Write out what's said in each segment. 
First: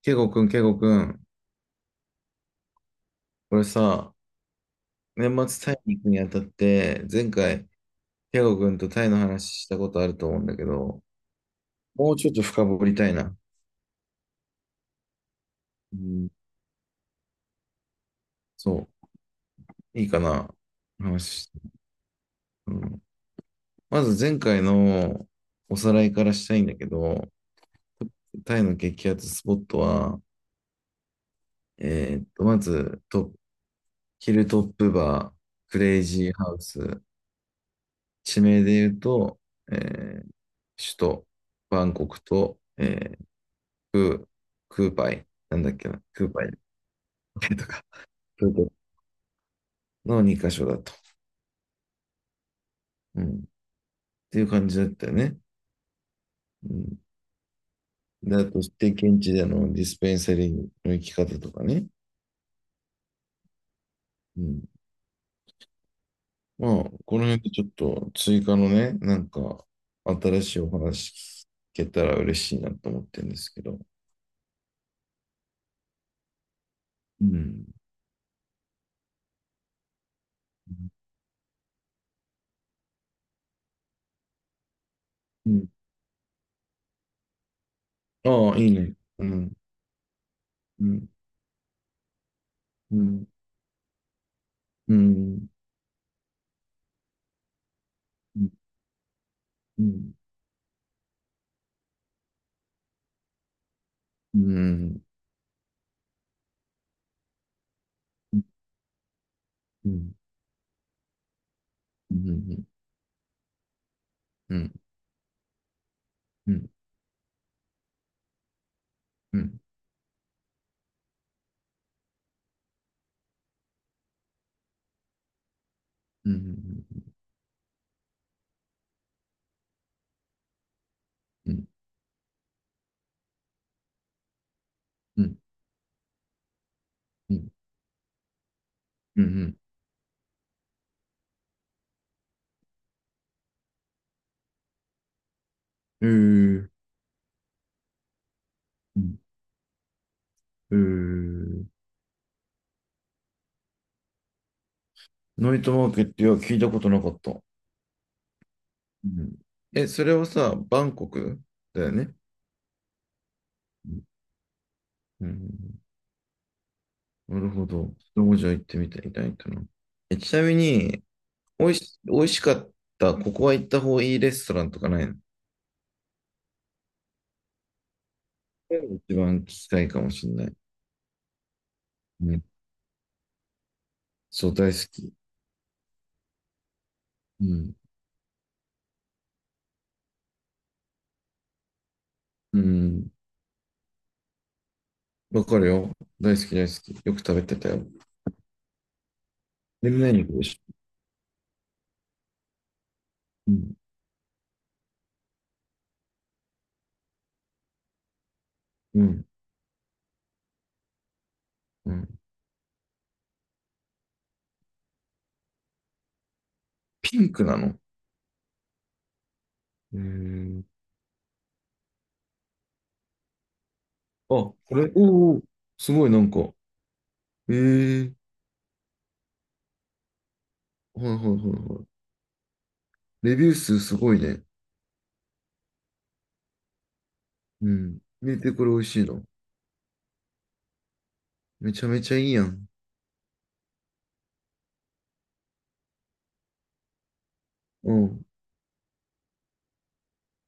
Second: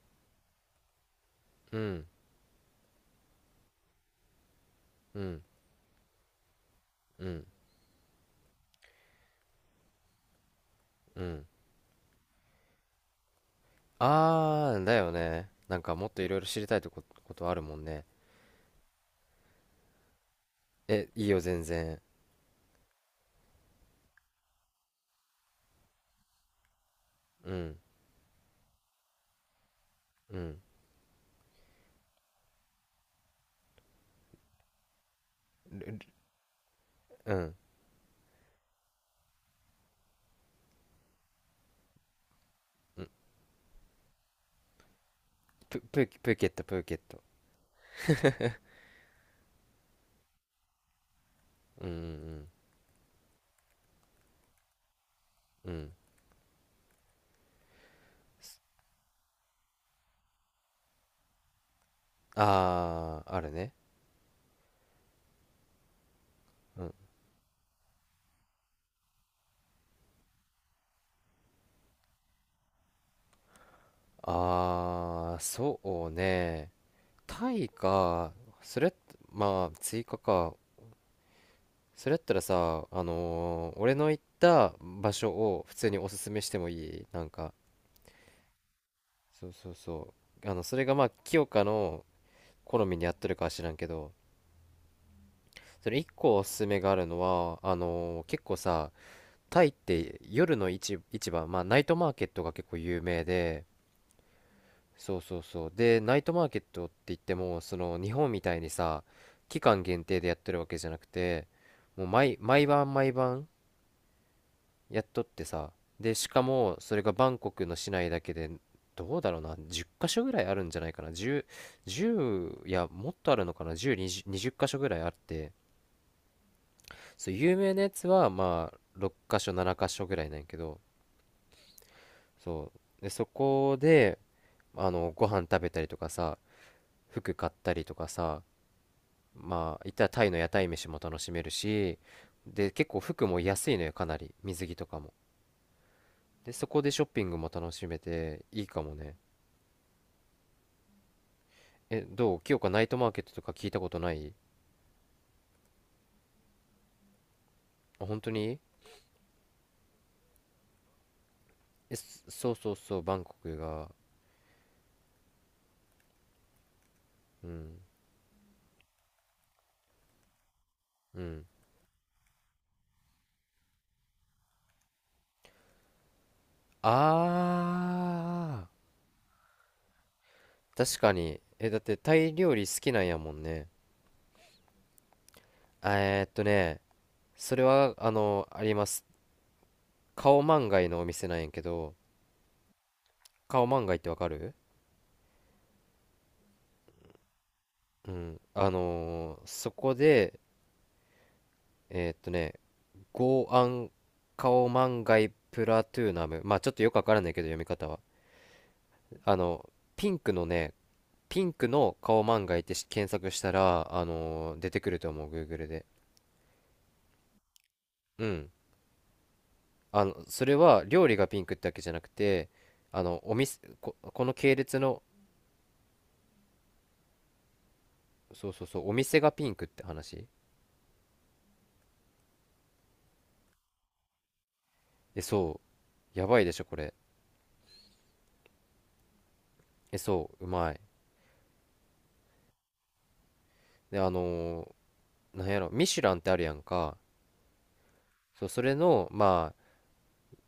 ケイゴくん、ケイゴくん、うん、これさ、う年ん、末タイに行くにあたって、う前ん、回、ケイゴくんとタイの話したことあると思うんだけど、うん。もうちょっと深掘りたいな。だよね。なんかうもっといん、ろいろ知りたいことあるもんね。そう、いいかな、え、いいよ、話し全て。然。うん、まず前回のおさらいからしたいんだけど、うん、タイの激アツスポットは、うん、まずトップ、ヒルトップバー、クレイジーハウス、うん、地名で言うと、えー首都、バンコクと、うん。クーパイ、なんだっけな、クーパイプーケット。とか、クートの2箇所だと。うん、うん、っていう感じだったよね。うん。うんうあと、して現地でのディスペンサリーの行き方とかね。あー、あるね。まうあ、ん。この辺でちょっと追加のね、新しいお話聞けたら嬉しいなと思ってるんですけど。そうね。うタん。イか、それ、まあ、追加か。それやったらさ、俺の行った場所うをん。普通におすすめしてもいい、なんか。ああ、いいね。うそうん。そうそう。それうがまん。あ清香の好みうに合ってん。るかは知らんけど、うん。それ一個おすすめがあるのは、う結ん。構さ、タイっうん。て夜の市場、まあナイトマーケットが結構有名で、うん。そうそうそう、でナイトマーケットって言ってもその日本みたいにさ、期間う限ん。定でやってるわけじゃなくて、もうう毎ん。晩毎晩うん。やっとってさ、でしかうん。うん。もそれがバンコクの市内だけで、どうだろううな、ん。10箇所ぐらいあるんじゃないかな。10、じゅう、いやもっとあるのかな。10、20、20箇所ぐらいあって、うん。そう、有名なやつはまあ6箇所7箇所ぐらいなんやけど、うん、そうで、そこでうごん、飯食べたりとかさ、服うん、買ったりとかさ、うん、まあいったらタイの屋台飯も楽しめるし、で結構服も安いのよ、かなり、水着とかも、うん。えでそーこでショッピングも楽しめていいかもね。ん、えーん、え、どう、清香、ナイトマーケットとか聞いたことない？ナイトマーケット、いや、聞いたことなかった。あ、本当に？うん。え、それはさ、バンコクだよえ、ね。そうそうそう、バンコクが。うん。うんなうるほん。ど。そこじゃ行ってみてみたいかな。え、ちなみに、うん。おいしかった、ここは行った方がいいレストランとかないのそあういうの一番聞きたいかもしれない。確かに。え、だってタうイん。料理好きなんやもんね。そう、大好き。あえーっとね、うそれん。は、あの、あります。カオマンガイのお店なんやけど、うん。カオマンガイってわかる？わかるよ。大好き、大好き。よく食べてたよ。うん。そで、こ何行くで、でしえーっとね、ゴょ。うーアん。ンカオマンガイプラトゥーナム。まあちょっとよくわからないけど、読み方は。うん。あの、ピンクのね、ピンクうのん顔漫画いって検索したら、出てくると思う、Google で。ピンクなのうん。うーあの、それん。は料理がピンクってわけじゃなくて、お店、このあ、系こ列れ、の、おーおー、すごいなんか、ええー、そうそうそう、お店がピンクって話。はいはいはいはい。レビュー数すごいね。え、そう、やばいでしょ、これ。うん。見てこれ美味しいの。え、そう、うまい。めちゃめちゃいいやん。で、なんやろ、ミシュランってあるやんか。うん、そう、それの、ま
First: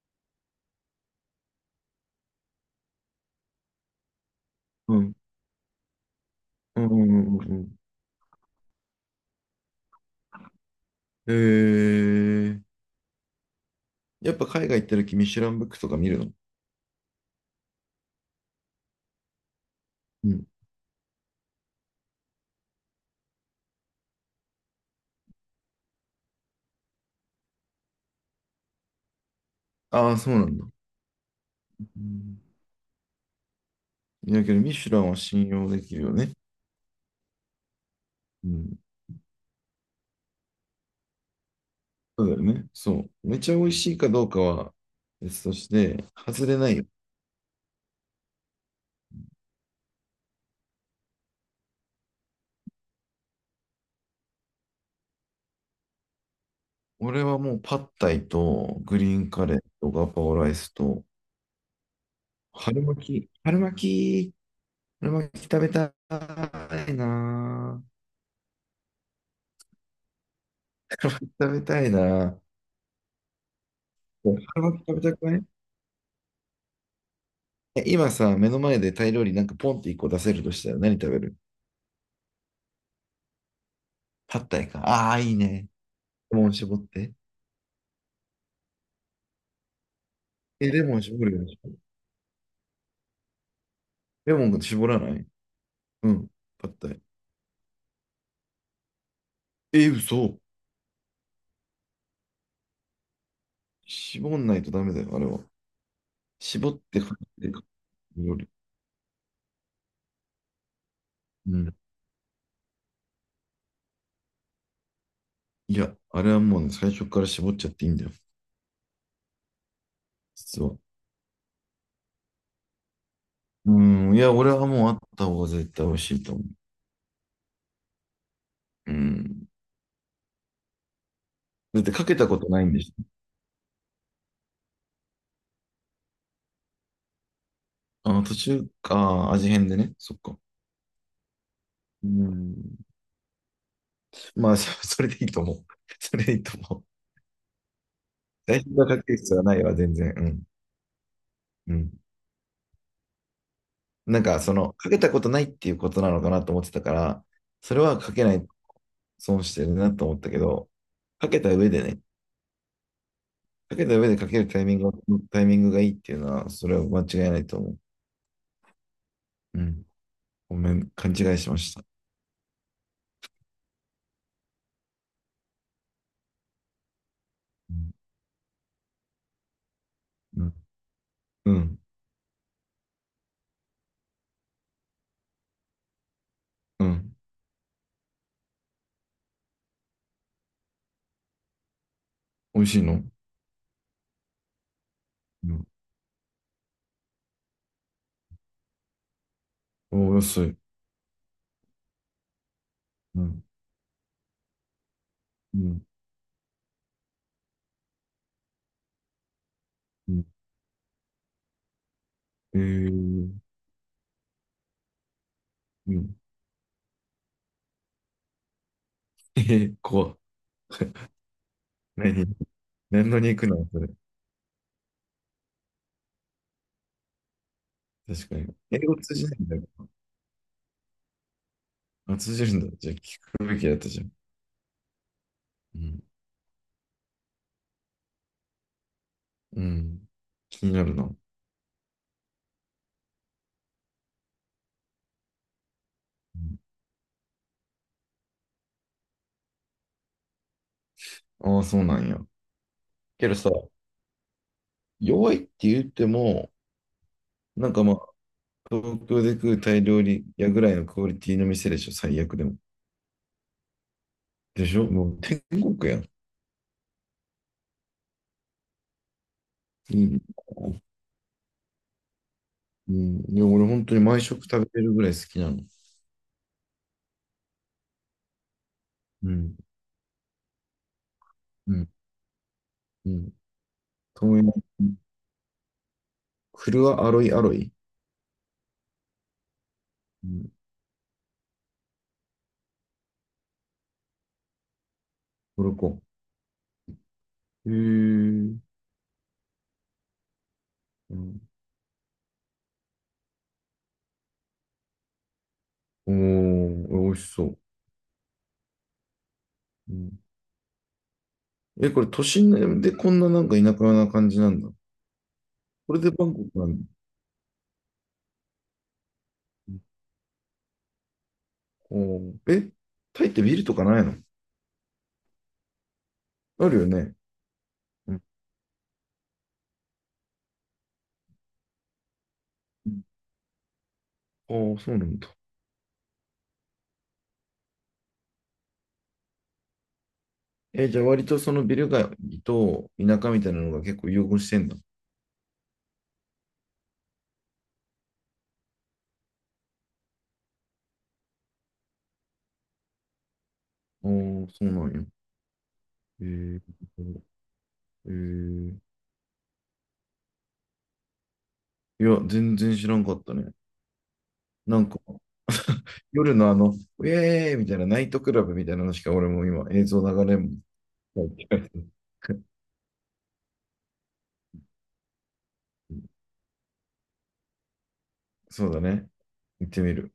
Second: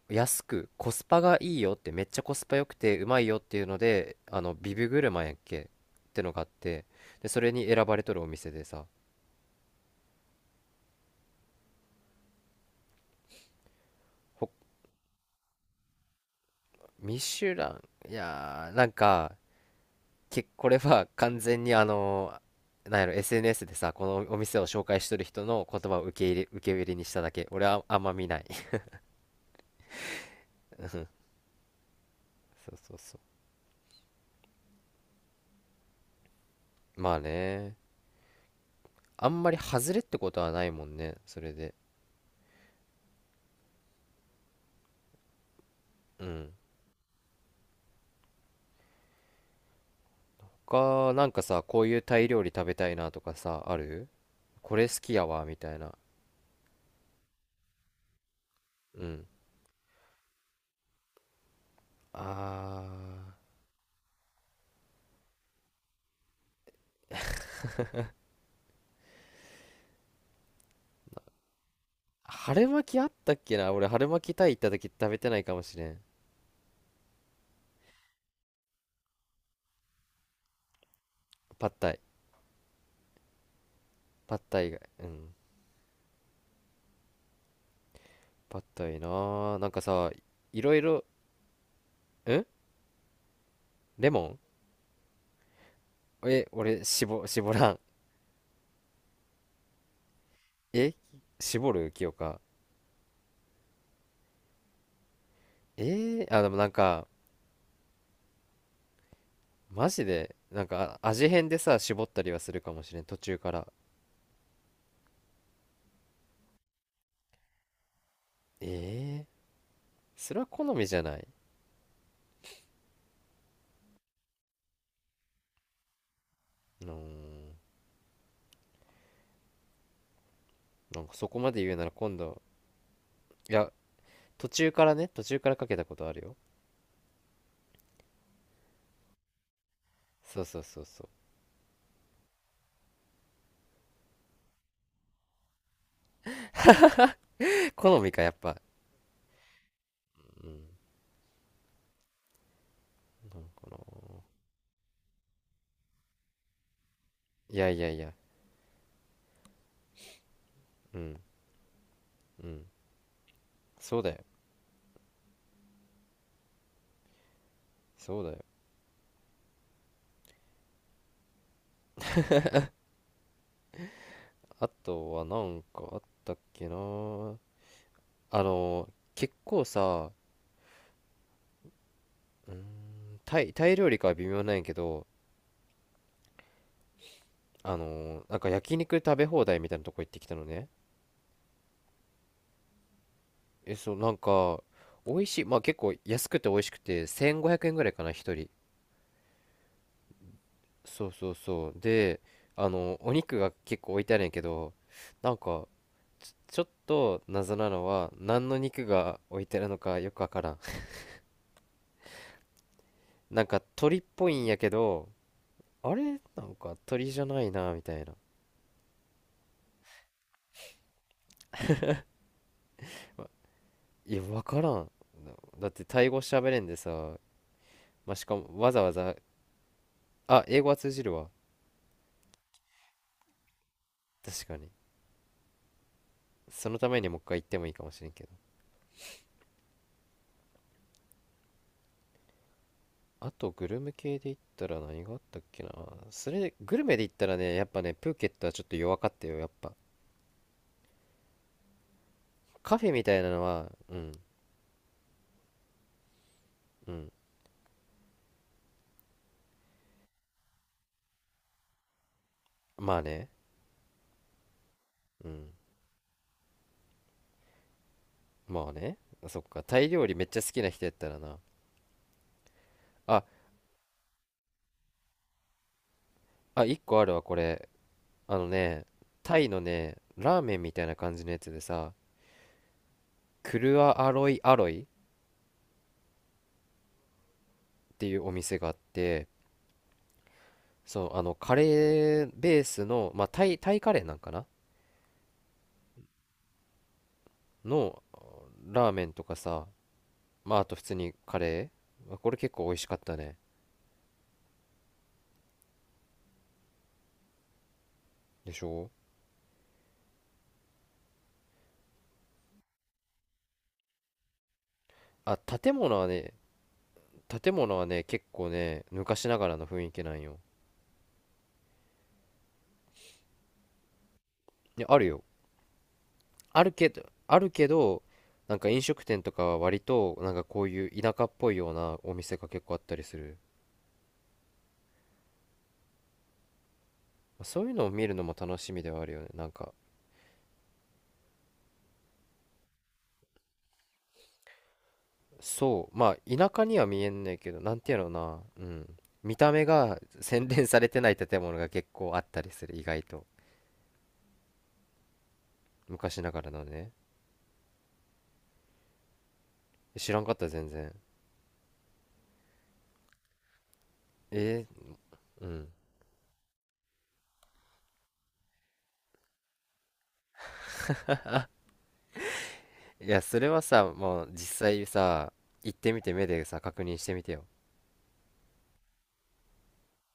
あ、安く、コスパがいいよって、めっちゃコスパ良くて、うまいよっていうので、ビブうグルん、マンやっけってのがあっうて、ん、うで、ん、それうにん。選ばれとるお店でさ、ええー、やっぱ海外行った時ミシュランブックとか見るのミシュラン、いやー、なんか、うん。これは完全になんやろ、SNS でさ、このお店を紹介しとる人の言葉を受け売りにしただけ。俺はあんま見ない。ああ、そうなんだ。うん そうそうそいやけど、ミシュランは信用できるよね。う。まあね、うん。あんまり外れってことはないもんね、それで。そうだよね。そう。めちゃ美味しいかどうかは別として、う外ん。れないよ。他、なんかさ、こういうタイ料理食べたいなとかさ、ある？これ好きやわ、みたいな。俺はもうパッタイとグうリーん。ンカレーとガパオライスと春あ巻き、き、春巻き食べたいなぁ。食べたいなぁ。春巻きあったっけな。俺、春巻き春タイ行った巻時き食食べたべくてなないいかもしれん。え今さ、目の前でタイ料理なんかポンって一個出せるとしたら何食べるパッタイ。パパッッタタイイ以外。か。うああ、いん。いね。レモン絞って。パッタイなー、なんかさ、いえ、ろいレろモん、ン絞るよね。レレモモン絞らないうん、ン、パッ俺タイ。絞らん。え、嘘。え絞る、清香？絞んないとダメだよ、あれは。あ、でもな絞んってかかけてか料理。マジでなんか、味変でうん。さ絞ったりはするかもしれん、途中から。いや、あれはもうね、最初から絞っちゃっていいんだよ。えー、それは実好は。みじゃない。うん、いや、俺はもうあった方が絶対美味しいと思うーん、う。うん。なんかそこまで言うだっならてか今けたこ度。とないんでしょ。いや、途中からね、途中からかけたことあるよ。あ、途中か、味変でね。そっか。そうそうそうそうん。まあ、そ それでいいと思う。それでいいと思う。う。 好みかやっ最ぱ。初からかける必要はないわ、全然。ううん。ん。うん。なんかな。なんか、その、かけたことないっていうことなのかなと思ってたから、いやそいれやいはや。かけないと損してるなと思ったけど、うん、かけた上でね、うん。かけたそう上だでよ、かけるタイミング、タイミングがいいっていうのは、それは間違いないと思う。そうだよ。うん。ごめん、勘違いしました。あとはなんかあったっけな、うん。あの結構さ、うん。タイ料理かは微妙なんやけど、うん。なんか焼肉食べ放題みたいなとこ行ってきたのね。美味しいのえ、そう、なんか美味しい、うまあん。結構安くて美味しくて1500円ぐらいかな、一人。おー、安い。そうそうそう、でおう肉ん。が結構置いてあるんやけど、なんうかん。ちょっと謎なのは、何の肉が置いてあるのかようくん。わからん。 えー、なんか鳥っぽいんやけど、うあれん。なんか鳥じゃないなみたいな。えー、怖っ。何何のわ肉なのそれ。いや分からん。だってタイ語喋れんでさ、まあ、し確かかもに。わ英ざわ語ざ。通じないんだよ。あ、英語は通じるわ。あ、通じるんだ。じゃあ聞くべきだったじゃん。確かに、うん。そのためにもう一回行ってもいいかもしれんけど。うん。気になるな。うあとグルメ系で言ったら何があったっけな。それで、んグルメで言ったらね、やっぱね、プーケットはちょっと弱かったよ、やっぱ。ああ、そうなんや。カフェみたいけなどのさ、は、うん。弱いって言っても、うん、なんかまあ、東京で食うタイ料理屋ぐらいのクオリティの店でしょ、最悪でも。まあね。でしょもうう天ん、国やん。まあね。そっか、タイい料理い、めっちゃ好きな人やったらな。うん。あいや俺本当に毎食食べてるぐらい好きなの。あ、1個あるわこれ。あのね、うタイん、のね、ラーメンみたいな感じのやつでうん、さ、うん。クルアアロイ豆苗、アロイっクルアアロイアロイ。ていうお店があって、うん、そう、カレーベースの、まあ、タイカレーなんかなトルコ。へえ。のうラーメンとかさ、まあ、あと普通にカん、レー、まあこれ結構美味しかったね。おー、美味しそう。でしょ。うん、え、これ都心でこんななんか田舎な感じなんだ。あ、建こ物れはでバね、ンコクなんだ。建物はね結構ね昔ながらの雰囲気なんよ。おー、え、タイってビルとかないのいやあるよ。ああるるよけどね。あるけどうん。なんか飲食店とかは割となんかこういう田舎っぽいようなお店が結構あったりする。ああ、そうなんだ。まあそういうのを見るのも楽しみではあるよね、なんか。え、じゃあ割とそのビル街と田舎みたいなのが結構融合してんだ。そう、まあ田舎には見えんねんけど、なんていうのな、うん、見た目が洗練されてない建物が結構あったりする、意外と。ああ、そうなんや。昔へながらえのね。ー。えー、知らんかった全然。いや、全然知らんかったね。えなんか、うん。夜のあの、ウェーイみたいなナイトクラブみたいなのしか俺も今映像流れも。はい いやそれはさもう実際さ行ってみて目でさ確認してみてよ そうだね。行ってみる。